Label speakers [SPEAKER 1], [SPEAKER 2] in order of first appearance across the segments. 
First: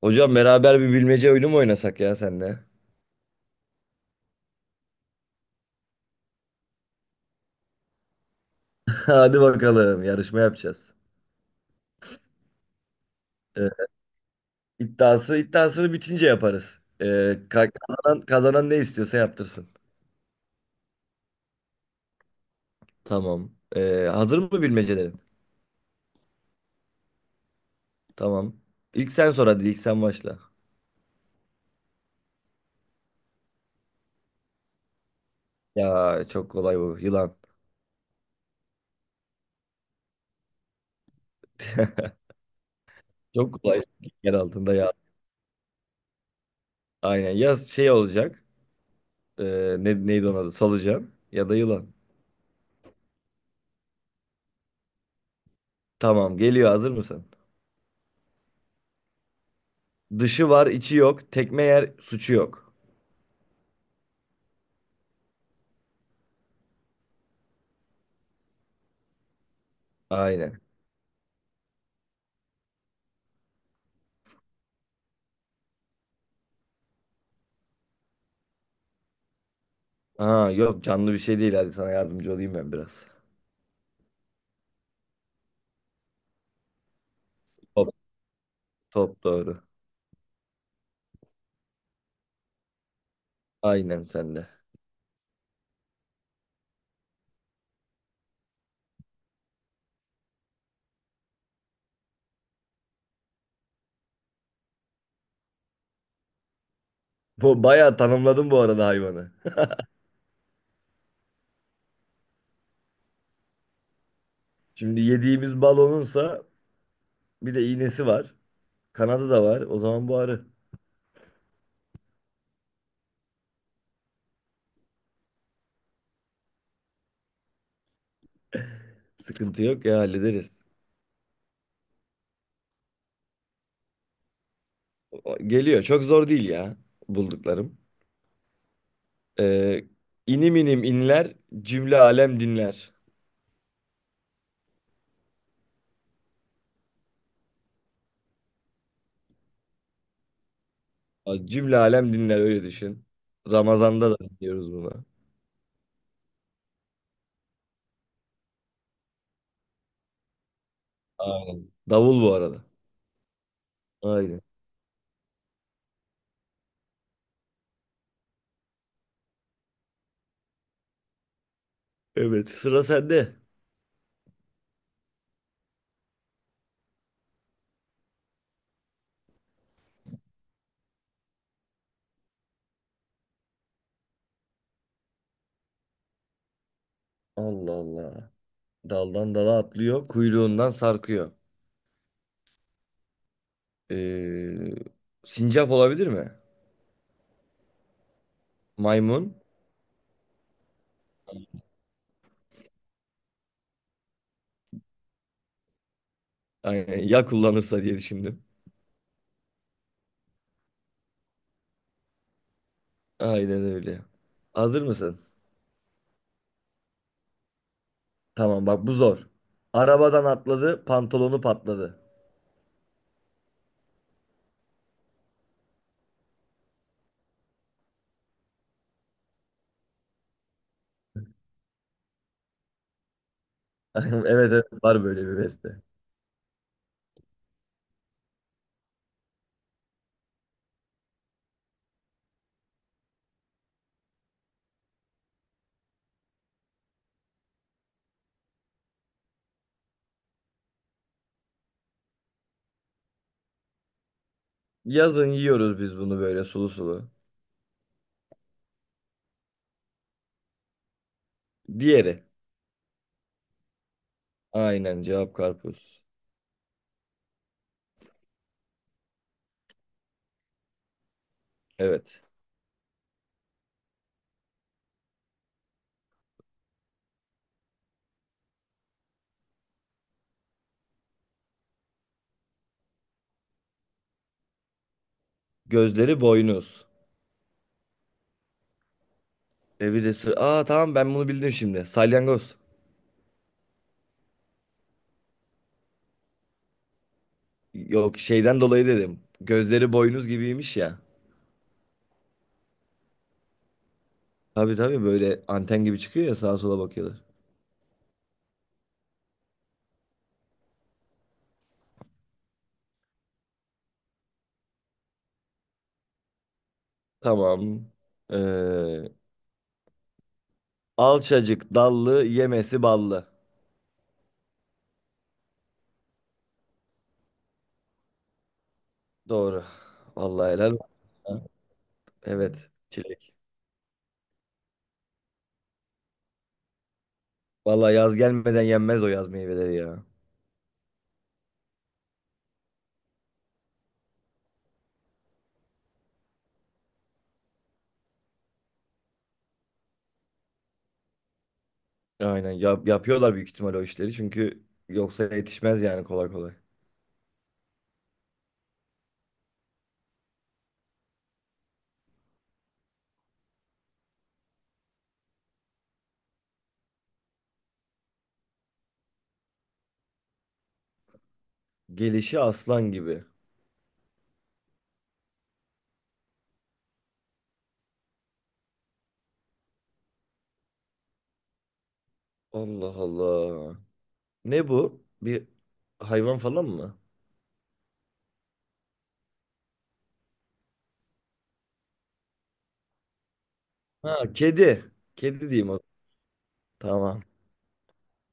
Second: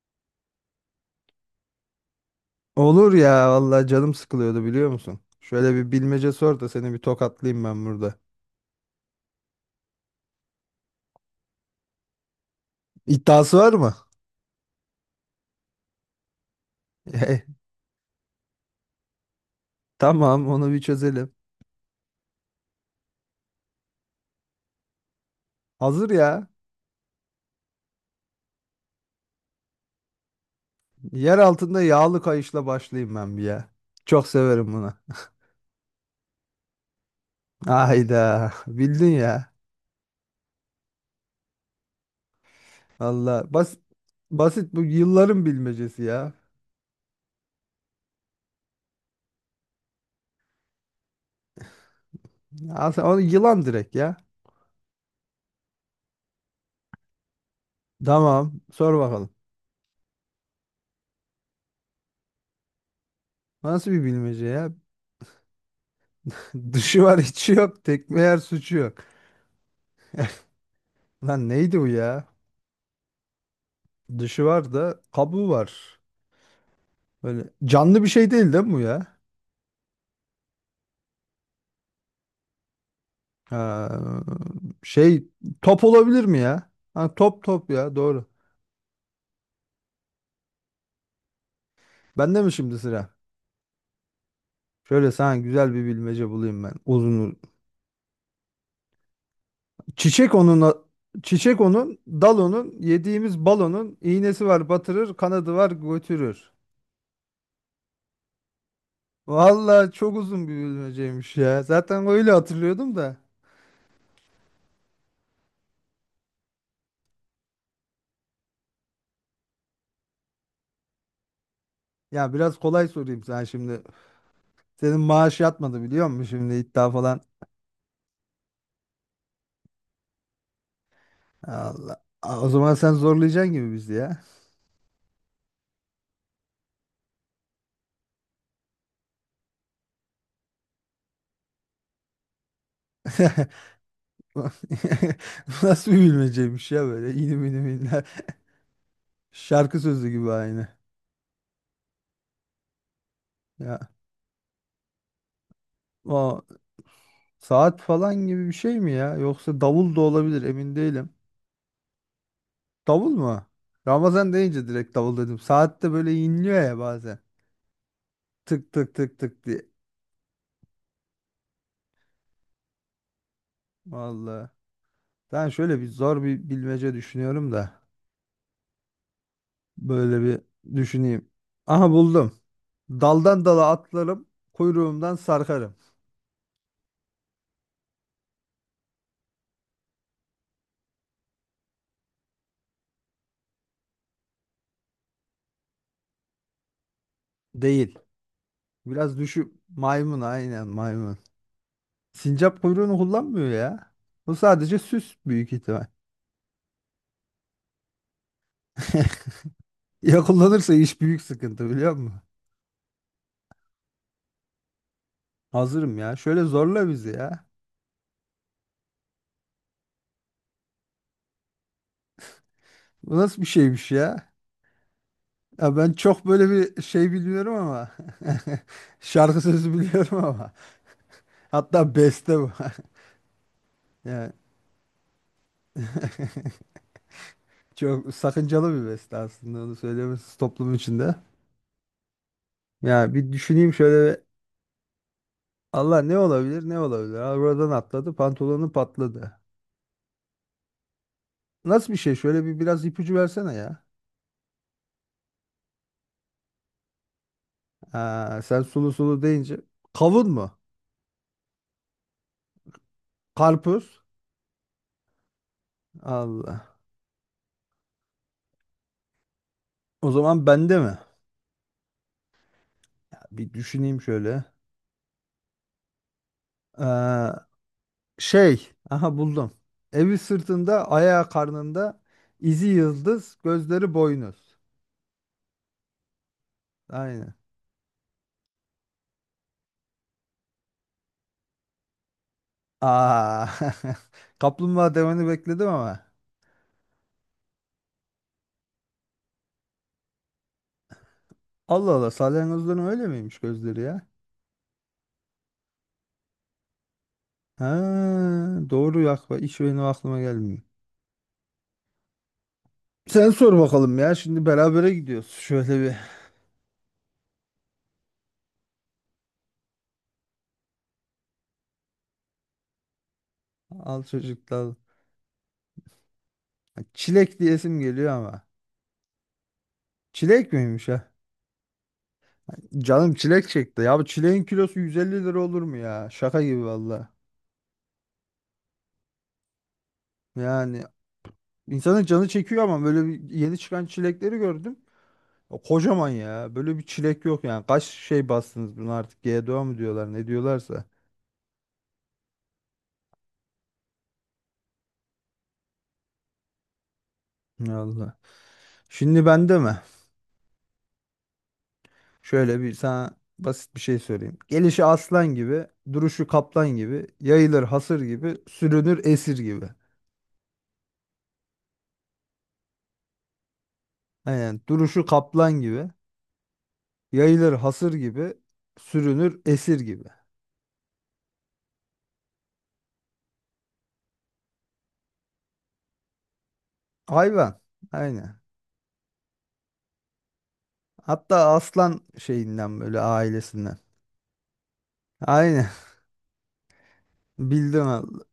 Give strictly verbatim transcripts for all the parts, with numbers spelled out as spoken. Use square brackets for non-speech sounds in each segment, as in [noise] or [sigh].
[SPEAKER 1] Hocam beraber bir bilmece oyunu mu oynasak ya senle?
[SPEAKER 2] Olur ya vallahi canım sıkılıyordu biliyor musun? Şöyle bir bilmece sor da seni bir tokatlayayım ben burada.
[SPEAKER 1] [laughs] Hadi bakalım yarışma yapacağız.
[SPEAKER 2] İddiası
[SPEAKER 1] Ee,
[SPEAKER 2] var mı?
[SPEAKER 1] iddiası iddiasını bitince yaparız. Ee,
[SPEAKER 2] [laughs]
[SPEAKER 1] ka- kazanan, kazanan ne istiyorsa yaptırsın.
[SPEAKER 2] Tamam onu bir çözelim.
[SPEAKER 1] Tamam. Ee, hazır mı bilmecelerin?
[SPEAKER 2] Hazır ya.
[SPEAKER 1] Tamam. İlk sen sor hadi ilk sen başla.
[SPEAKER 2] Yer altında yağlı kayışla başlayayım ben bir ya. Çok severim bunu.
[SPEAKER 1] Ya çok kolay bu yılan.
[SPEAKER 2] Hayda bildin ya.
[SPEAKER 1] [laughs]
[SPEAKER 2] Vallahi
[SPEAKER 1] Çok
[SPEAKER 2] bas
[SPEAKER 1] kolay. Yer
[SPEAKER 2] basit
[SPEAKER 1] altında
[SPEAKER 2] bu
[SPEAKER 1] ya.
[SPEAKER 2] yılların bilmecesi ya.
[SPEAKER 1] Aynen ya şey olacak. Ee, ne, neydi onun adı? Solucan ya da yılan.
[SPEAKER 2] Aslında onu yılan direkt ya.
[SPEAKER 1] Tamam geliyor hazır mısın?
[SPEAKER 2] Tamam sor bakalım.
[SPEAKER 1] Dışı var içi yok. Tekme yer suçu yok.
[SPEAKER 2] Nasıl bir bilmece ya? [laughs] Dışı var içi yok tekme yer suçu yok.
[SPEAKER 1] Aynen.
[SPEAKER 2] Lan neydi bu ya? Dışı var da kabuğu var. Böyle canlı bir şey değil değil mi bu ya?
[SPEAKER 1] Aa, yok canlı bir şey değil. Hadi sana yardımcı olayım ben biraz.
[SPEAKER 2] Ha, şey top olabilir mi ya? Ha, top top
[SPEAKER 1] Top,
[SPEAKER 2] ya doğru.
[SPEAKER 1] top doğru.
[SPEAKER 2] Bende mi şimdi sıra?
[SPEAKER 1] Aynen sende.
[SPEAKER 2] Şöyle sana güzel bir bilmece bulayım ben. Uzun. Çiçek onun Çiçek onun, dal onun, yediğimiz balonun iğnesi var batırır, kanadı var götürür.
[SPEAKER 1] Bu bayağı tanımladın bu arada hayvanı.
[SPEAKER 2] Vallahi çok uzun bir bilmeceymiş ya. Zaten öyle hatırlıyordum da.
[SPEAKER 1] Şimdi yediğimiz balonunsa bir de iğnesi var. Kanadı da var. O zaman bu arı.
[SPEAKER 2] Ya biraz kolay sorayım sana şimdi. Senin maaş yatmadı biliyor musun şimdi iddia falan
[SPEAKER 1] Sıkıntı yok ya hallederiz.
[SPEAKER 2] Allah. Aa, o zaman sen zorlayacaksın gibi bizi ya.
[SPEAKER 1] O- Geliyor. Çok zor değil ya bulduklarım. Ee, inim inim inler cümle alem dinler.
[SPEAKER 2] [laughs] Nasıl bir bilmeceymiş ya böyle inim inim inler. Şarkı sözü gibi aynı.
[SPEAKER 1] Aa, cümle alem dinler öyle düşün.
[SPEAKER 2] Ya
[SPEAKER 1] Ramazan'da da dinliyoruz bunu.
[SPEAKER 2] o saat falan gibi bir şey mi ya? Yoksa davul da olabilir emin değilim.
[SPEAKER 1] Aynen. Davul bu arada.
[SPEAKER 2] Davul mu? Ramazan
[SPEAKER 1] Aynen.
[SPEAKER 2] deyince direkt davul dedim. Saat de böyle inliyor ya bazen. Tık tık tık tık diye.
[SPEAKER 1] Evet sıra sende.
[SPEAKER 2] Vallahi. Ben şöyle bir zor bir bilmece düşünüyorum da. Böyle bir düşüneyim. Aha buldum. Daldan dala atlarım, kuyruğumdan sarkarım.
[SPEAKER 1] Allah Allah. Daldan dala atlıyor, kuyruğundan sarkıyor. Ee, sincap olabilir mi?
[SPEAKER 2] Değil. Biraz
[SPEAKER 1] Maymun.
[SPEAKER 2] düşü maymun aynen maymun. Sincap kuyruğunu kullanmıyor ya. Bu sadece süs büyük ihtimal.
[SPEAKER 1] Aynen, [laughs] ya kullanırsa diye düşündüm.
[SPEAKER 2] [laughs] Ya kullanırsa iş büyük sıkıntı biliyor musun?
[SPEAKER 1] Aynen öyle. Hazır mısın?
[SPEAKER 2] Hazırım ya. Şöyle zorla bizi ya.
[SPEAKER 1] Tamam bak bu zor. Arabadan atladı, pantolonu patladı.
[SPEAKER 2] Bu nasıl bir şeymiş ya? Ya ben çok böyle bir şey bilmiyorum ama. [laughs] Şarkı sözü biliyorum ama. Hatta beste bu. [laughs]
[SPEAKER 1] [laughs]
[SPEAKER 2] Yani
[SPEAKER 1] Evet evet var böyle bir beste.
[SPEAKER 2] çok sakıncalı bir beste aslında onu söylemesi toplum içinde. Ya bir düşüneyim şöyle Allah ne olabilir ne olabilir. Arabadan atladı pantolonu patladı. Nasıl bir şey? Şöyle bir biraz ipucu versene ya.
[SPEAKER 1] Yazın yiyoruz biz bunu böyle sulu sulu.
[SPEAKER 2] Ha, sen sulu sulu deyince. Kavun mu?
[SPEAKER 1] Diğeri.
[SPEAKER 2] Karpuz?
[SPEAKER 1] Aynen cevap karpuz.
[SPEAKER 2] Allah. O zaman bende mi?
[SPEAKER 1] Evet.
[SPEAKER 2] Bir düşüneyim şöyle. Ee, şey. Aha buldum. Evi sırtında, ayağı karnında, izi yıldız, gözleri boynuz.
[SPEAKER 1] Gözleri boynuz.
[SPEAKER 2] Aynen.
[SPEAKER 1] E bir de sır- Aa, tamam ben bunu bildim şimdi. Salyangoz.
[SPEAKER 2] Aa. [laughs] Kaplumbağa demeni bekledim ama.
[SPEAKER 1] Yok şeyden dolayı dedim. Gözleri boynuz gibiymiş ya.
[SPEAKER 2] Allah Allah salyangozların öyle miymiş gözleri ya?
[SPEAKER 1] Tabii tabii böyle anten gibi çıkıyor ya sağa sola bakıyorlar.
[SPEAKER 2] Ha, doğru yak iş benim aklıma gelmiyor. Sen sor bakalım ya şimdi berabere gidiyoruz. Şöyle bir
[SPEAKER 1] Tamam. Ee, alçacık dallı yemesi ballı.
[SPEAKER 2] al çocuklar. Çilek diyesim geliyor ama.
[SPEAKER 1] Doğru.
[SPEAKER 2] Çilek
[SPEAKER 1] Vallahi helal
[SPEAKER 2] miymiş ha?
[SPEAKER 1] olsun. Evet.
[SPEAKER 2] Canım
[SPEAKER 1] Çilek.
[SPEAKER 2] çilek çekti. Ya bu çileğin kilosu yüz elli lira olur mu ya? Şaka gibi valla.
[SPEAKER 1] Vallahi yaz gelmeden yenmez o yaz meyveleri ya.
[SPEAKER 2] Yani insanın canı çekiyor ama böyle bir yeni çıkan çilekleri gördüm. O kocaman ya. Böyle bir çilek yok yani. Kaç şey bastınız bunu artık? G GDO mu diyorlar ne diyorlarsa.
[SPEAKER 1] Aynen. Yap- yapıyorlar büyük ihtimal o işleri. Çünkü yoksa yetişmez yani kolay kolay.
[SPEAKER 2] Allah. Şimdi bende mi? Şöyle bir sana basit bir şey söyleyeyim. Gelişi aslan gibi, duruşu kaplan gibi, yayılır hasır gibi, sürünür esir gibi.
[SPEAKER 1] Gelişi aslan gibi.
[SPEAKER 2] Aynen duruşu kaplan gibi, yayılır hasır gibi, sürünür esir gibi.
[SPEAKER 1] Allah Allah. Ne bu? Bir hayvan falan mı?
[SPEAKER 2] Hayvan. Aynen. Hatta aslan şeyinden böyle ailesinden.
[SPEAKER 1] Ha, kedi. Kedi
[SPEAKER 2] Aynen.
[SPEAKER 1] diyeyim. Tamam.
[SPEAKER 2] [laughs] Bildim al-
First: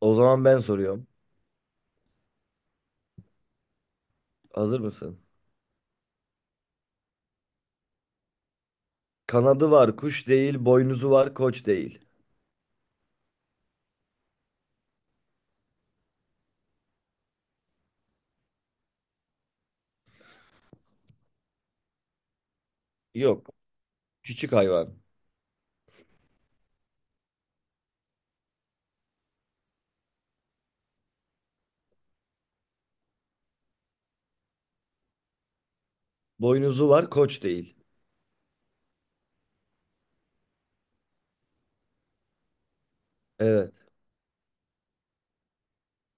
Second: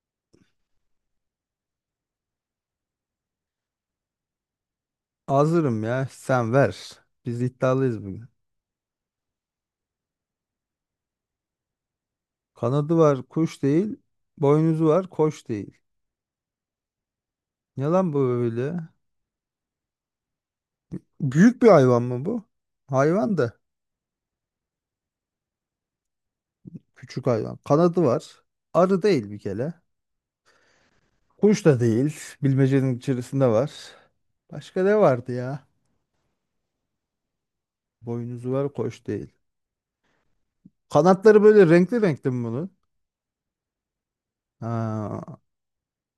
[SPEAKER 1] O zaman ben soruyorum. Hazır mısın?
[SPEAKER 2] Hazırım ya. Sen ver. Biz iddialıyız bugün.
[SPEAKER 1] Kanadı var, kuş değil, boynuzu var, koç değil.
[SPEAKER 2] Kanadı var kuş değil. Boynuzu var koç değil. Ne lan bu böyle? Büyük bir hayvan mı bu? Hayvan
[SPEAKER 1] Yok,
[SPEAKER 2] da.
[SPEAKER 1] küçük hayvan.
[SPEAKER 2] Küçük hayvan. Kanadı var. Arı değil bir kere. Kuş da değil. Bilmecenin içerisinde var. Başka ne vardı ya?
[SPEAKER 1] Boynuzu var, koç değil.
[SPEAKER 2] Boynuzu var, koş değil. Kanatları böyle renkli renkli mi bunun?
[SPEAKER 1] Evet.
[SPEAKER 2] Ha,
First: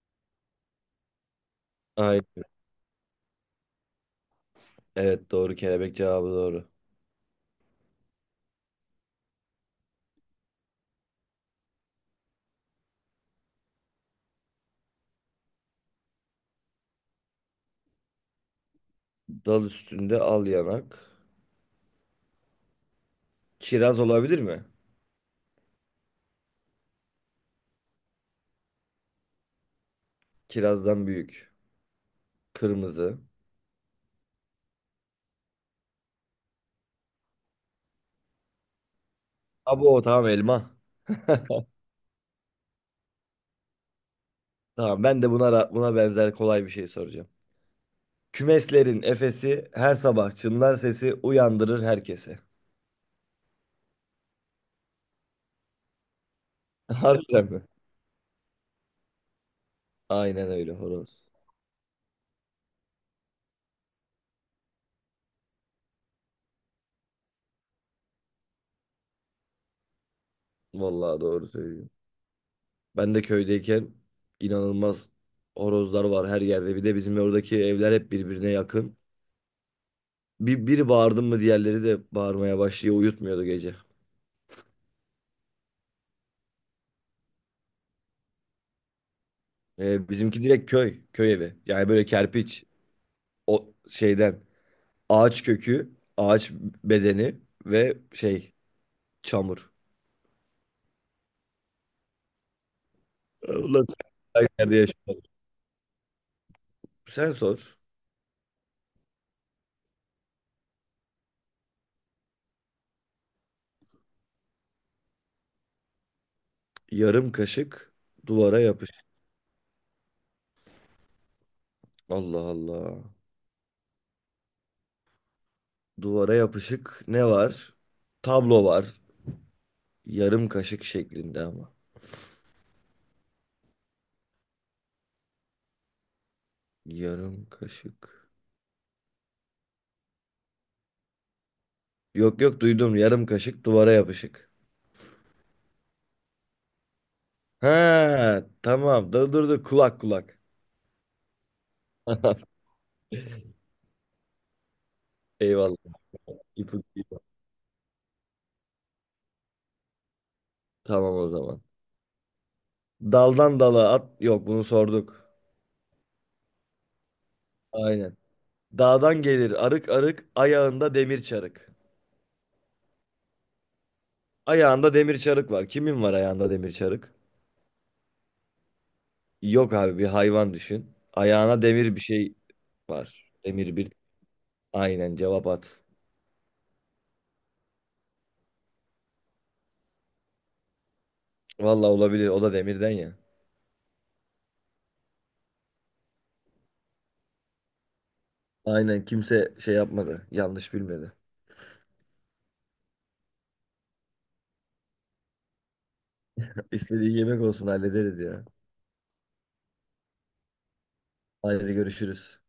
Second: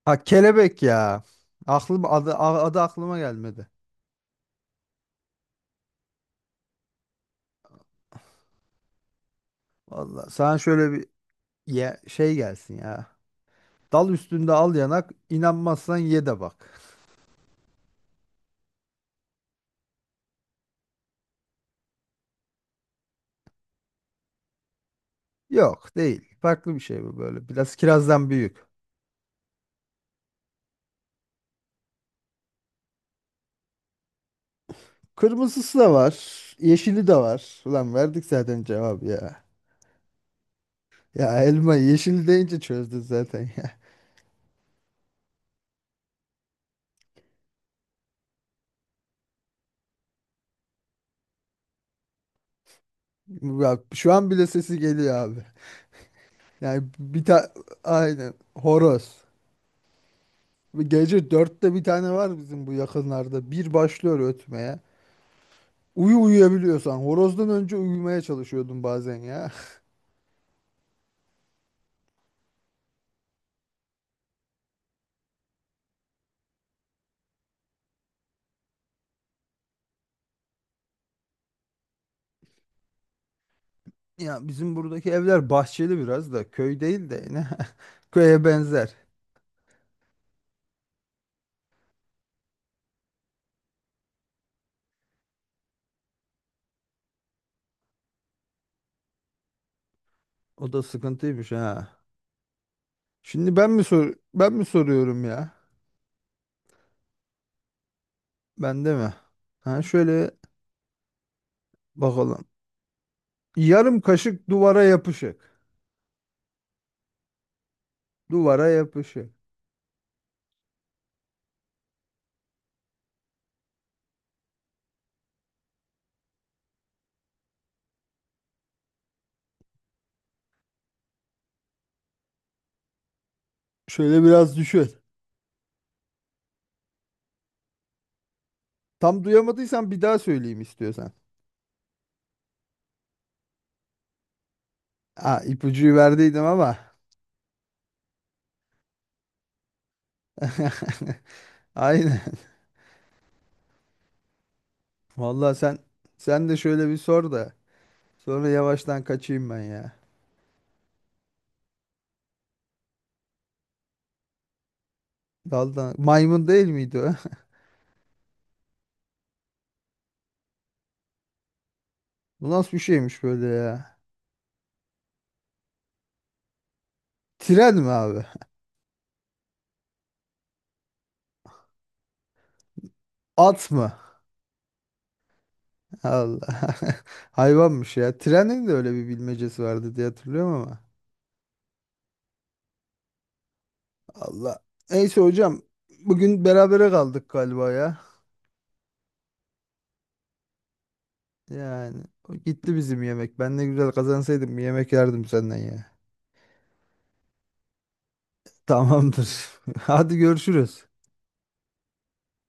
[SPEAKER 2] ha kelebek ya. Aklım adı,
[SPEAKER 1] Aynen.
[SPEAKER 2] a- adı aklıma gelmedi.
[SPEAKER 1] Evet, doğru. Kelebek cevabı doğru.
[SPEAKER 2] Vallahi sana şöyle bir ye- şey gelsin ya. Dal üstünde al yanak, inanmazsan ye de bak.
[SPEAKER 1] Dal üstünde al yanak. Kiraz olabilir mi?
[SPEAKER 2] Yok değil. Farklı bir şey bu böyle. Biraz kirazdan büyük.
[SPEAKER 1] Kirazdan büyük. Kırmızı.
[SPEAKER 2] Kırmızısı da var. Yeşili de var. Ulan verdik zaten cevabı ya.
[SPEAKER 1] Abo tamam elma.
[SPEAKER 2] Ya
[SPEAKER 1] [laughs]
[SPEAKER 2] elma yeşil deyince çözdü zaten ya.
[SPEAKER 1] Tamam ben de buna ra- buna benzer kolay bir şey soracağım. Kümeslerin efesi her sabah çınlar sesi uyandırır herkese.
[SPEAKER 2] [laughs] Bak şu an bile sesi geliyor abi. Yani
[SPEAKER 1] [laughs]
[SPEAKER 2] bir
[SPEAKER 1] Harbiden
[SPEAKER 2] ta
[SPEAKER 1] mi?
[SPEAKER 2] aynen horoz.
[SPEAKER 1] Aynen öyle horoz.
[SPEAKER 2] Gece dörtte bir tane var bizim bu yakınlarda. Bir başlıyor ötmeye. Uyu uyuyabiliyorsan. Horozdan önce uyumaya çalışıyordum bazen ya. [laughs]
[SPEAKER 1] Vallahi doğru söylüyorsun. Ben de köydeyken inanılmaz horozlar var her yerde. Bir de bizim oradaki evler hep birbirine yakın. Bir, biri bağırdı mı diğerleri de bağırmaya başlıyor. Uyutmuyordu gece.
[SPEAKER 2] Ya bizim buradaki evler bahçeli biraz da köy değil de yine [laughs] köye benzer.
[SPEAKER 1] Ee, bizimki direkt köy. Köy evi. Yani böyle kerpiç. O şeyden. Ağaç kökü, ağaç bedeni ve şey çamur.
[SPEAKER 2] O da sıkıntıymış ha. Şimdi ben mi
[SPEAKER 1] Ulan sen
[SPEAKER 2] sor
[SPEAKER 1] her
[SPEAKER 2] ben mi
[SPEAKER 1] yerde yaşıyorsun.
[SPEAKER 2] soruyorum ya?
[SPEAKER 1] Sen sor.
[SPEAKER 2] Ben de mi? Ha şöyle bakalım. Yarım kaşık duvara yapışık.
[SPEAKER 1] Yarım kaşık duvara
[SPEAKER 2] Duvara
[SPEAKER 1] yapışık.
[SPEAKER 2] yapışık.
[SPEAKER 1] Allah Allah. Duvara yapışık ne var? Tablo var. Yarım kaşık şeklinde ama.
[SPEAKER 2] Şöyle biraz düşün.
[SPEAKER 1] Yarım kaşık.
[SPEAKER 2] Tam duyamadıysan bir daha söyleyeyim istiyorsan.
[SPEAKER 1] Yok yok duydum. Yarım kaşık duvara yapışık.
[SPEAKER 2] Ha ipucuyu verdiydim ama.
[SPEAKER 1] Ha tamam. Dur dur dur. Kulak kulak.
[SPEAKER 2] [laughs] Aynen.
[SPEAKER 1] [laughs]
[SPEAKER 2] Vallahi sen
[SPEAKER 1] Eyvallah.
[SPEAKER 2] sen de şöyle bir
[SPEAKER 1] İpucu.
[SPEAKER 2] sor da. Sonra yavaştan kaçayım ben ya.
[SPEAKER 1] Tamam o zaman. Daldan dala at. Yok bunu sorduk.
[SPEAKER 2] Daldan. Maymun değil miydi o?
[SPEAKER 1] Aynen. Dağdan gelir arık arık ayağında demir çarık.
[SPEAKER 2] [laughs] Bu nasıl bir şeymiş böyle ya?
[SPEAKER 1] Ayağında demir çarık var. Kimin var ayağında demir çarık?
[SPEAKER 2] Tren mi abi?
[SPEAKER 1] Yok abi bir hayvan düşün. Ayağına demir bir şey var.
[SPEAKER 2] At
[SPEAKER 1] Demir
[SPEAKER 2] mı?
[SPEAKER 1] bir. Aynen cevap at.
[SPEAKER 2] Allah. [laughs] Hayvanmış ya. Trenin de öyle bir bilmecesi vardı diye hatırlıyorum ama.
[SPEAKER 1] Vallahi olabilir. O da demirden ya.
[SPEAKER 2] Allah. Neyse hocam. Bugün berabere kaldık galiba ya.
[SPEAKER 1] Aynen kimse şey yapmadı. Yanlış bilmedi.
[SPEAKER 2] Yani o gitti bizim yemek. Ben ne güzel kazansaydım bir yemek yerdim senden ya.
[SPEAKER 1] [laughs] İstediği yemek olsun hallederiz ya.
[SPEAKER 2] Tamamdır. [laughs] Hadi görüşürüz.
[SPEAKER 1] Haydi görüşürüz.